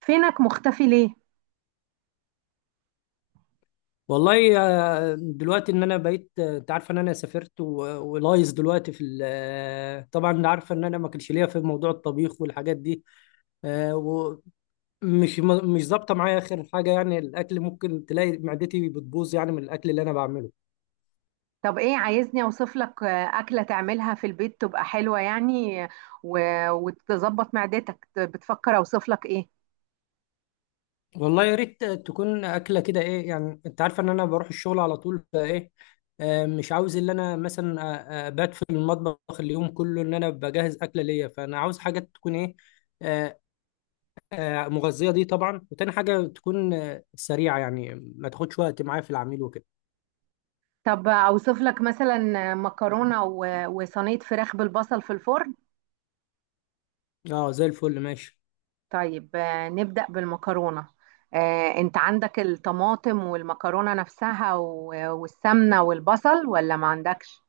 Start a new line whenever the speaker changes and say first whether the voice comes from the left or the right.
right: فينك مختفي ليه؟
left: والله، دلوقتي ان انا بقيت، انت عارفه ان انا سافرت ولايز دلوقتي في طبعا انت عارفه ان انا ما كانش ليا في موضوع الطبيخ والحاجات دي. آه، ومش مش ظابطه معايا اخر حاجه، يعني الاكل ممكن تلاقي معدتي بتبوظ يعني من الاكل اللي انا بعمله.
right: طب ايه عايزني اوصف لك اكله تعملها في البيت تبقى حلوه يعني و... وتظبط معدتك بتفكر اوصف لك ايه؟
left: والله يا ريت، تكون اكله كده، ايه يعني، انت عارفه ان انا بروح الشغل على طول فايه. مش عاوز ان انا مثلا بات في المطبخ اليوم كله ان انا بجهز اكله ليا، فانا عاوز حاجات تكون ايه، آه، مغذيه دي طبعا، وتاني حاجه تكون سريعه، يعني ما تاخدش وقت معايا في العميل وكده.
right: طب اوصف لك مثلا مكرونه وصينيه فراخ بالبصل في الفرن؟
left: اه، زي الفل ماشي.
right: طيب نبدا بالمكرونه. انت عندك الطماطم والمكرونه نفسها والسمنه والبصل ولا ما عندكش؟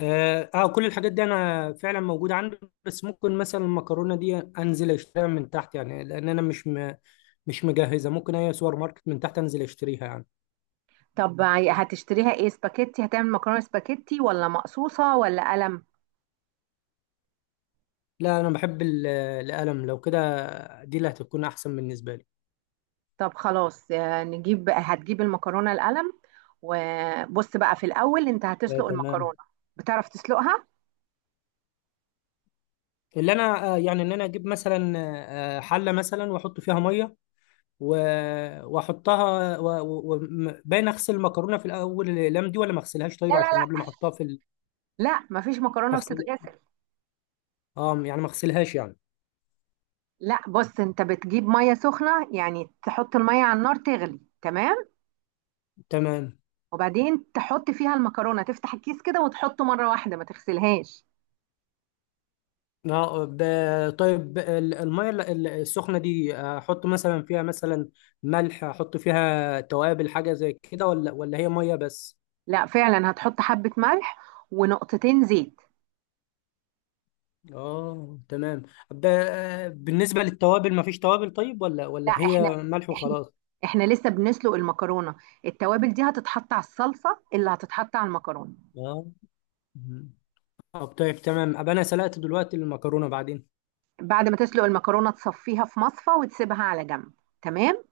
left: اه، كل الحاجات دي انا فعلا موجوده عندي. بس ممكن مثلا المكرونه دي انزل اشتريها من تحت، يعني لان انا مش مجهزه. ممكن اي سوبر ماركت من تحت انزل اشتريها يعني.
right: طب هتشتريها ايه، سباكيتي؟ هتعمل مكرونه سباكيتي ولا مقصوصه ولا قلم؟
left: لا، انا بحب القلم. لو كده دي اللي هتكون احسن بالنسبه لي.
right: طب خلاص، هتجيب المكرونة القلم. وبص بقى، في الأول أنت هتسلق
left: تمام.
right: المكرونة. بتعرف تسلقها؟
left: اللي انا يعني ان انا اجيب مثلا حله مثلا واحط فيها ميه، واحطها، باين اغسل المكرونه في الاول الاقلام دي، ولا ما اغسلهاش؟
right: لا،
left: طيب
right: لا،
left: عشان قبل ما
right: لا،
left: احطها في
right: لا، مفيش مكرونة
left: بغسل.
right: بتتغسل.
left: اه، يعني ما اغسلهاش يعني.
right: لا، بص، أنت بتجيب مية سخنة، يعني تحط المية على النار تغلي تمام،
left: تمام.
right: وبعدين تحط فيها المكرونة، تفتح الكيس كده وتحطه مرة واحدة، ما تغسلهاش.
left: اه، طيب، الميه السخنه دي، احط مثلا فيها مثلا ملح، احط فيها توابل، حاجه زي كده، ولا هي ميه بس؟
right: لا، فعلا هتحط حبة ملح ونقطتين زيت.
left: اه، تمام. ب... بالنسبه للتوابل ما فيش توابل، طيب؟ ولا
right: لا،
left: هي ملح
right: احنا
left: وخلاص؟
right: احنا لسه بنسلق المكرونة. التوابل دي هتتحط على الصلصة اللي هتتحط على المكرونة.
left: اه. مم. طيب تمام، ابقى انا سلقت دلوقتي المكرونه، بعدين؟
right: بعد ما تسلق المكرونه تصفيها في مصفى وتسيبها على جنب. تمام.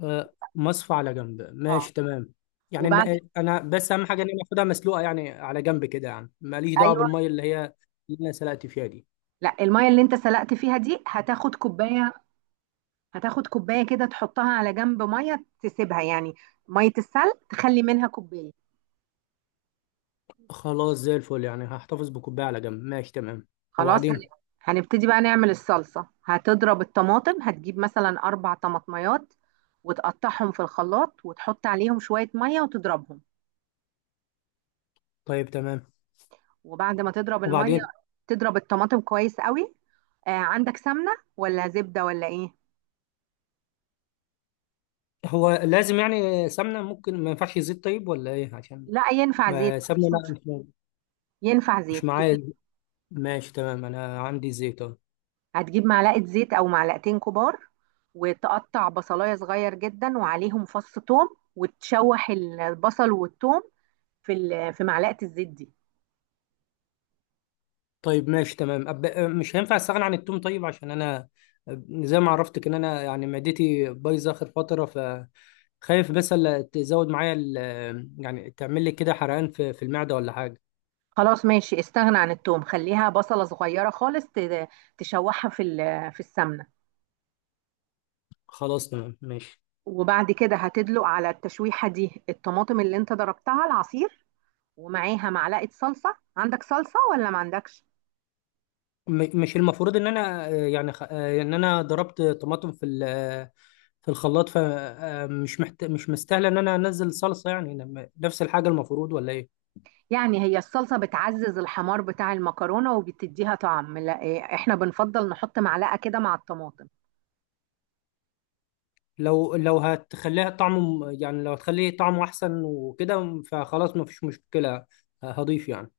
left: مصفى على جنب،
right: اه،
left: ماشي تمام. يعني إن
right: وبعد
left: انا بس اهم حاجه ان انا اخدها مسلوقه، يعني على جنب كده، يعني ماليش دعوه
right: ايوه.
left: بالميه اللي هي اللي انا سلقت فيها دي.
right: لا، الميه اللي انت سلقت فيها دي هتاخد كوبايه. هتاخد كوبايه كده تحطها على جنب، ميه تسيبها يعني، ميه السلق تخلي منها كوبايه.
left: خلاص، زي الفل، يعني هحتفظ بكوبايه على جنب، ماشي تمام.
right: خلاص.
left: وبعدين؟
right: هنبتدي بقى نعمل الصلصه. هتضرب الطماطم، هتجيب مثلا اربع طماطميات وتقطعهم في الخلاط وتحط عليهم شويه ميه وتضربهم.
left: طيب تمام،
right: وبعد ما تضرب الميه
left: وبعدين؟
right: تضرب الطماطم كويس قوي. عندك سمنه ولا زبده ولا ايه؟
left: هو لازم يعني سمنه؟ ممكن ما ينفعش زيت طيب، ولا ايه؟ عشان
right: لا، ينفع زيت،
left: ما سمنه،
right: مفيش
left: لا،
right: مشكله.
left: مش
right: ينفع
left: مش
right: زيت،
left: معايا. ماشي تمام، انا عندي زيت أهو.
right: هتجيب معلقه زيت او معلقتين كبار، وتقطع بصلايه صغير جدا وعليهم فص ثوم، وتشوح البصل والثوم في معلقه الزيت دي.
left: طيب ماشي تمام. أب... أه، مش هينفع استغنى عن التوم طيب، عشان انا زي ما عرفتك، ان انا يعني معدتي بايظه اخر فتره، فخايف بس لا تزود معايا يعني تعمل لي كده حرقان في المعده ولا حاجه.
right: خلاص ماشي، استغنى عن الثوم، خليها بصله صغيره خالص، تشوحها في السمنه.
left: خلاص تمام، ماشي.
right: وبعد كده هتدلق على التشويحه دي الطماطم اللي انت ضربتها العصير، ومعاها معلقة صلصة. عندك صلصة ولا ما عندكش؟
left: مش المفروض ان انا يعني خ... آه، ان انا ضربت طماطم في ال... آه، في الخلاط، فمش مش مستاهله ان انا انزل صلصه يعني، نفس الحاجه المفروض، ولا ايه؟
right: يعني هي الصلصة بتعزز الحمار بتاع المكرونة وبتديها طعم، لا إيه، احنا بنفضل نحط معلقة كده مع الطماطم.
left: لو هتخليها طعمه، يعني لو هتخليه طعمه احسن وكده، فخلاص مفيش مشكله، هضيف يعني.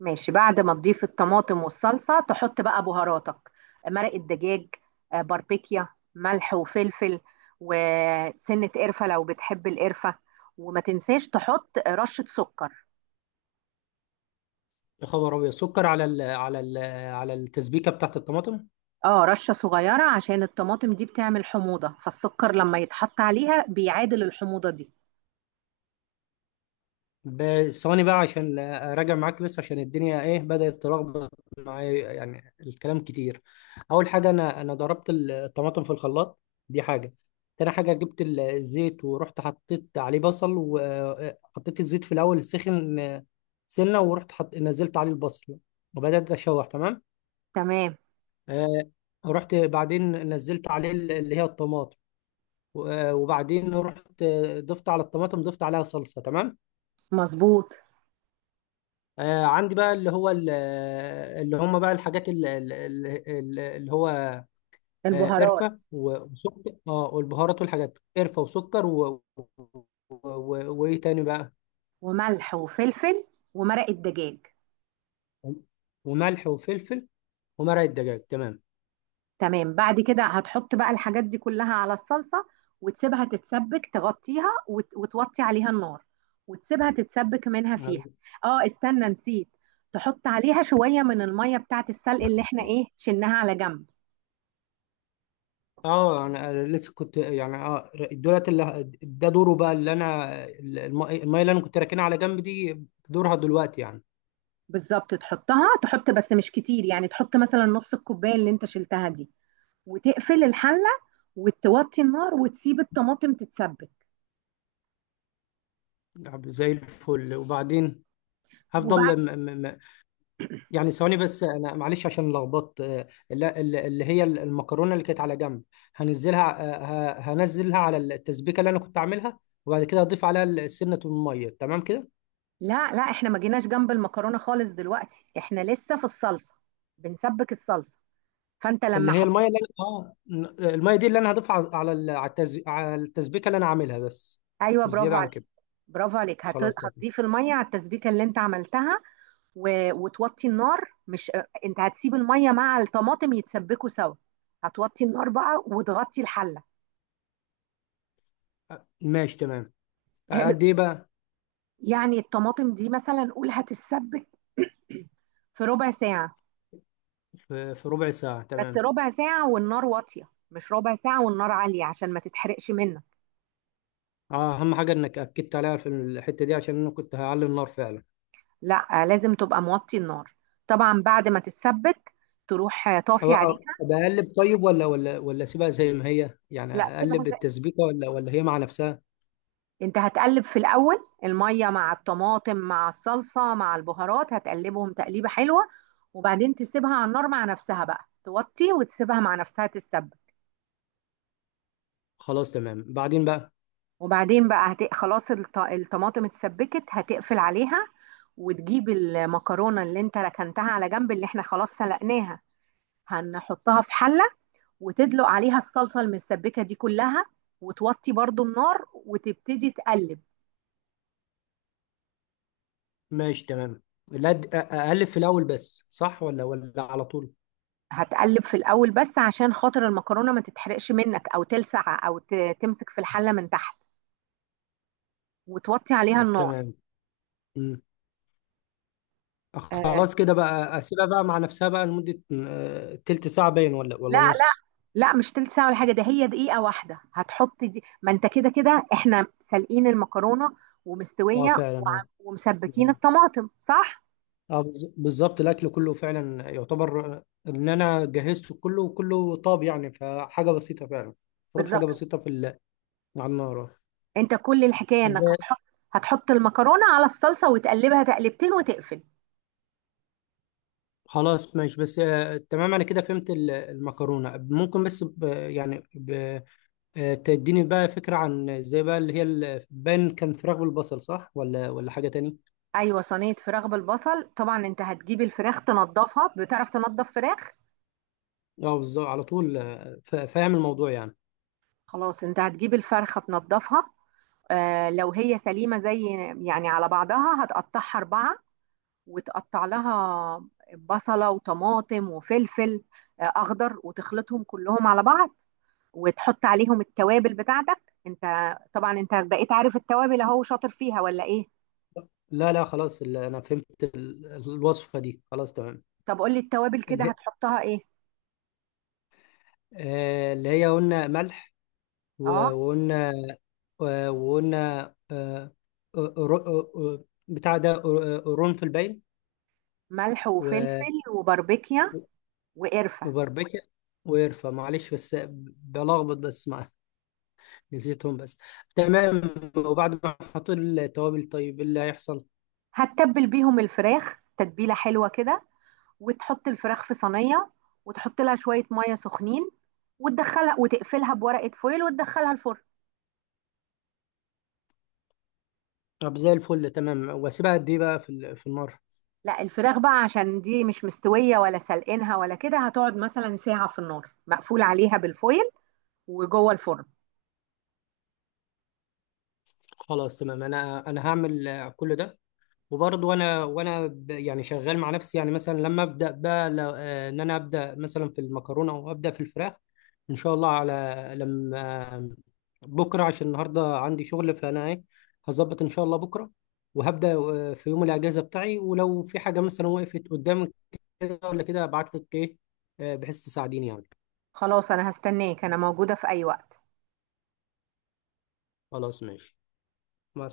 right: ماشي، بعد ما تضيف الطماطم والصلصة تحط بقى بهاراتك، مرق الدجاج، باربيكيا، ملح وفلفل، وسنة قرفة لو بتحب القرفة، وما تنساش تحط رشة سكر.
left: يا خبر ابيض! سكر على التسبيكه بتاعت الطماطم؟
right: اه، رشة صغيرة عشان الطماطم دي بتعمل حموضة، فالسكر لما يتحط عليها بيعادل الحموضة دي.
left: ثواني بقى، عشان اراجع معاك بس، عشان الدنيا ايه بدأت تلخبط معايا، يعني الكلام كتير. اول حاجه، انا ضربت الطماطم في الخلاط، دي حاجه. تاني حاجه، جبت الزيت، ورحت حطيت عليه بصل، وحطيت الزيت في الاول سخن سنه، ورحت نزلت عليه البصل، وبدأت اشوح، تمام.
right: تمام،
left: آه، رحت بعدين نزلت عليه اللي هي الطماطم، وبعدين رحت ضفت على الطماطم، ضفت عليها صلصه، تمام.
right: مظبوط.
left: عندي بقى اللي هو اللي هم بقى الحاجات اللي هو
right: البهارات
left: قرفة وسكر، اه، والبهارات والحاجات، قرفة وسكر وايه تاني بقى؟
right: وملح وفلفل ومرق الدجاج،
left: وملح وفلفل ومرق الدجاج، تمام.
right: تمام. بعد كده هتحط بقى الحاجات دي كلها على الصلصة، وتسيبها تتسبك، تغطيها وتوطي عليها النار وتسيبها تتسبك منها فيها. اه، استنى نسيت، تحط عليها شوية من المية بتاعت السلق اللي احنا ايه شلناها على جنب.
left: اه، انا لسه كنت يعني، اه، دولت اللي ده دوره بقى، اللي انا الميه اللي انا كنت راكنها على جنب دي، دورها دلوقتي يعني.
right: بالظبط، تحط بس مش كتير، يعني تحط مثلا نص الكوباية اللي انت شلتها دي، وتقفل الحلة وتوطي النار وتسيب الطماطم تتسبك.
left: طب زي الفل، وبعدين هفضل،
right: وبعد
left: يعني ثواني بس، انا معلش، عشان لخبطت. لا، اللي هي المكرونه اللي كانت على جنب، هنزلها، هنزلها على التسبيكه اللي انا كنت عاملها، وبعد كده هضيف عليها سنه الميه، تمام كده.
right: لا، لا، احنا ما جيناش جنب المكرونه خالص دلوقتي، احنا لسه في الصلصه، بنسبك الصلصه. فانت
left: اللي
right: لما
left: هي الميه
right: حطيت.
left: اللي انا، اه، الميه دي اللي انا هضيفها على على ال- على التز- على التسبيكه اللي انا عاملها بس،
right: ايوه،
left: مش
right: برافو
left: زياده عن
right: عليك.
left: كده.
right: برافو عليك،
left: خلاص تمام.
right: هتضيف الميه على التسبيكه اللي انت عملتها وتوطي النار. مش انت هتسيب الميه مع الطماطم يتسبكوا سوا، هتوطي النار بقى وتغطي الحله.
left: ماشي تمام. قد ايه بقى؟
right: يعني الطماطم دي مثلا قول هتتسبك في ربع ساعه،
left: في ربع ساعه،
right: بس
left: تمام.
right: ربع ساعه والنار واطيه، مش ربع ساعه والنار عاليه عشان ما تتحرقش منك.
left: اه، اهم حاجه انك اكدت عليها في الحته دي، عشان انا كنت هعلي النار فعلا.
right: لا، لازم تبقى موطي النار. طبعا بعد ما تتسبك تروح طافي
left: هو
right: عليها.
left: بقلب، طيب؟ ولا اسيبها زي ما هي، يعني
right: لا سيبها
left: اقلب
right: زي.
left: التسبيكه، ولا هي مع نفسها؟
right: انت هتقلب في الاول الميه مع الطماطم مع الصلصه مع البهارات، هتقلبهم تقليبه حلوه، وبعدين تسيبها على النار مع نفسها بقى، توطي وتسيبها مع نفسها تتسبك.
left: خلاص تمام، بعدين بقى؟
right: وبعدين بقى خلاص الطماطم اتسبكت، هتقفل عليها وتجيب المكرونه اللي انت ركنتها على جنب، اللي احنا خلاص سلقناها، هنحطها في حله وتدلق عليها الصلصة المسبكة دي كلها، وتوطي برضو النار وتبتدي تقلب.
left: ماشي تمام. لا، اقلب في الاول بس، صح؟ ولا على طول؟
right: هتقلب في الأول بس عشان خاطر المكرونة ما تتحرقش منك، أو تلسع أو تمسك في الحلة من تحت، وتوطي عليها
left: طب
right: النار.
left: تمام. مم.
right: آه.
left: خلاص كده بقى، اسيبها بقى مع نفسها بقى لمده تلت ساعه باين؟ ولا
right: لا، لا،
left: نص؟
right: لا، مش تلت ساعة ولا حاجة، ده هي دقيقة واحدة. هتحط دي، ما انت كده كده احنا سالقين المكرونة
left: اه،
right: ومستوية،
left: فعلا، اه.
right: ومسبكين الطماطم، صح؟
left: اه، بالظبط، الاكل كله فعلا يعتبر ان انا جهزته كله، وكله طاب يعني، فحاجه بسيطه فعلا، المفروض حاجه
right: بالظبط.
left: بسيطه على النار.
right: انت كل الحكاية انك هتحط المكرونة على الصلصة وتقلبها تقلبتين وتقفل.
left: خلاص، ماشي بس، تمام، انا كده فهمت المكرونه، ممكن بس، ب يعني ب آه، تديني بقى فكره عن زي بقى اللي هي بان كان فراخ بالبصل، صح؟ ولا حاجه تاني؟
right: ايوه، صينيه فراخ بالبصل. طبعا انت هتجيب الفراخ تنضفها. بتعرف تنضف فراخ؟
left: اه، بالظبط، على طول، فاهم الموضوع يعني.
right: خلاص، انت هتجيب الفرخه تنضفها، لو هي سليمه زي، يعني على بعضها، هتقطعها اربعه، وتقطع لها بصله وطماطم وفلفل اخضر، وتخلطهم كلهم على بعض وتحط عليهم التوابل بتاعتك انت. طبعا انت بقيت عارف التوابل، اهو شاطر فيها ولا ايه؟
left: لا لا، خلاص انا فهمت الوصفه دي، خلاص تمام.
right: طب قولي التوابل كده
left: اللي هي،
right: هتحطها ايه؟
left: اللي هي قلنا ملح،
right: اه،
left: وقلنا، وقلنا، آه، بتاع ده، قرنفل،
right: ملح
left: باين،
right: وفلفل وباربيكيا وقرفه.
left: وبربكة، وقرفة. معلش بس بلخبط بس مع نسيتهم بس. تمام. وبعد ما احط التوابل، طيب إيه اللي هيحصل؟
right: هتتبل بيهم الفراخ تتبيلة حلوة كده، وتحط الفراخ في صينية وتحط لها شوية مية سخنين وتدخلها وتقفلها بورقة فويل وتدخلها الفرن.
left: طب زي الفل، تمام، واسيبها قد ايه بقى في النار؟
right: لا، الفراخ بقى عشان دي مش مستوية ولا سلقينها ولا كده، هتقعد مثلا ساعة في النار مقفول عليها بالفويل وجوه الفرن.
left: خلاص تمام، انا هعمل كل ده. وبرضه انا، وانا يعني شغال مع نفسي، يعني مثلا لما ابدا بقى ان انا ابدا مثلا في المكرونه او ابدا في الفراخ، ان شاء الله، على لما، بكره عشان النهارده عندي شغل، فانا ايه، هظبط ان شاء الله بكره، وهبدا في يوم الاجازه بتاعي، ولو في حاجه مثلا وقفت قدامك كده ولا كده، ابعت لك ايه، بحيث تساعديني يعني.
right: خلاص، انا هستناك، انا موجودة في اي وقت.
left: خلاص ماشي، مع